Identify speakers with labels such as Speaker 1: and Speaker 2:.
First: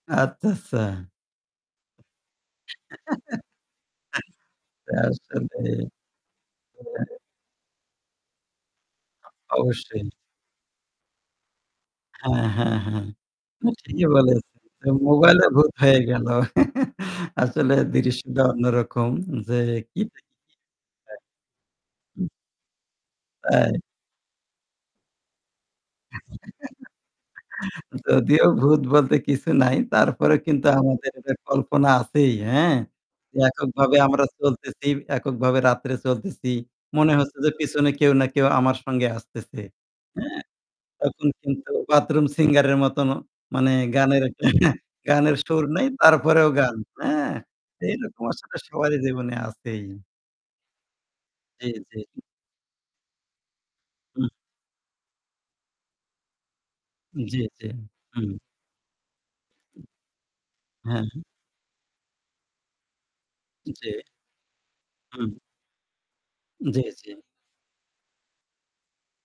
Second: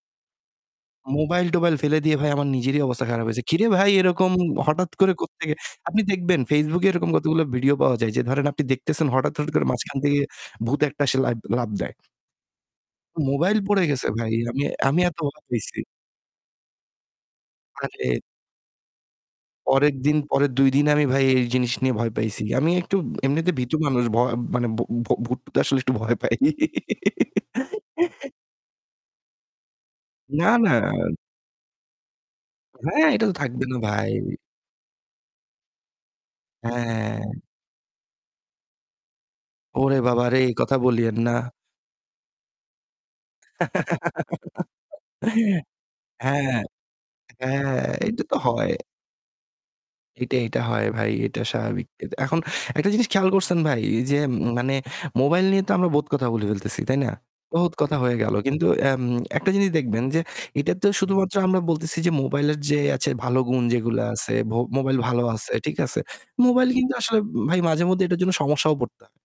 Speaker 1: আচ্ছা, আচ্ছা।
Speaker 2: মোবাইল-টোবাইল ফেলে দিয়ে ভাই আমার নিজেরই অবস্থা খারাপ হয়েছে। কিরে ভাই এরকম হঠাৎ করে কোত্থেকে?
Speaker 1: আসলে।
Speaker 2: আপনি দেখবেন Facebook-এ এরকম
Speaker 1: [unintelligible]
Speaker 2: কতগুলো video পাওয়া যায় যে ধরেন আপনি দেখতেছেন হঠাৎ, হঠাৎ করে মাঝখান
Speaker 1: অবশ্যই।
Speaker 2: থেকে ভূত একটা এসে লা লাফ দেয়
Speaker 1: হ্যাঁ, হ্যাঁ, হ্যাঁ।
Speaker 2: মোবাইল
Speaker 1: না
Speaker 2: পড়ে
Speaker 1: ঠিকই
Speaker 2: গেছে ভাই
Speaker 1: বলেছ।
Speaker 2: আমি, আমি এত ভয়
Speaker 1: মোবাইলে ভূত
Speaker 2: পাইছি।
Speaker 1: হয়ে গেল। আসলে
Speaker 2: [unintelligible]
Speaker 1: দৃশ্যটা অন্যরকম যে
Speaker 2: পরের
Speaker 1: কি।
Speaker 2: দিন, পরের ২ দিন আমি ভাই এই জিনিস নিয়ে ভয়
Speaker 1: [unintelligible]
Speaker 2: পাইছি। আমি একটু এমনিতে ভীতু
Speaker 1: আই
Speaker 2: মানুষ। ভ মানে ভ ভ ভূত-টুতে তো আসলে একটু ভয় পাই।
Speaker 1: যদিও ভূত বলতে কিছু নাই তারপরেও
Speaker 2: না,
Speaker 1: কিন্তু
Speaker 2: না।
Speaker 1: আমাদের একটা কল্পনা আছেই, হ্যাঁ?
Speaker 2: হ্যাঁ, এটা তো থাকবে না
Speaker 1: এককভাবে
Speaker 2: ভাই।
Speaker 1: আমরা চলতেছি, এককভাবে রাত্রে চলতেছি। মনে
Speaker 2: হ্যাঁ।
Speaker 1: হচ্ছে যে পিছনে কেউ না কেউ আমার সঙ্গে আসতেছে,
Speaker 2: ওরে বাবারে!
Speaker 1: হ্যাঁ?
Speaker 2: এই কথা বলিয়েন
Speaker 1: তখন
Speaker 2: না।
Speaker 1: কিন্তু bathroom singer-এর মতনও মানে গানের একটা এহে গানের, গানের সুর নাই তারপরেও
Speaker 2: হ্যাঁ,
Speaker 1: গান, হ্যাঁ?
Speaker 2: হ্যাঁ, এটা
Speaker 1: এইরকম
Speaker 2: তো
Speaker 1: আসলে
Speaker 2: হয়।
Speaker 1: সবারই জীবনে আছেই।
Speaker 2: এটা এটা হয় ভাই। এটা
Speaker 1: জি,
Speaker 2: স্বাভাবিক।
Speaker 1: জি।
Speaker 2: এখন একটা জিনিস খেয়াল করছেন ভাই যে
Speaker 1: উহ
Speaker 2: মানে মোবাইল নিয়ে তো আমরা বহুত কথা বলে ফেলতেছি, তাই না?
Speaker 1: জি, জি।
Speaker 2: বহুত কথা হয়ে
Speaker 1: হুম।
Speaker 2: গেল। কিন্তু এম একটা জিনিস দেখবেন যে এটা তো
Speaker 1: হ্যাঁ।
Speaker 2: শুধুমাত্র আমরা বলতেছি যে মোবাইলের যে আছে ভালো গুণ
Speaker 1: যে
Speaker 2: যেগুলা আছে, ভ মোবাইল ভালো
Speaker 1: উম
Speaker 2: আছে, ঠিক আছে। মোবাইল
Speaker 1: জি,
Speaker 2: কিন্তু
Speaker 1: জি।
Speaker 2: আসলে ভাই মাঝেমধ্যে এটার জন্য সমস্যাও পড়তা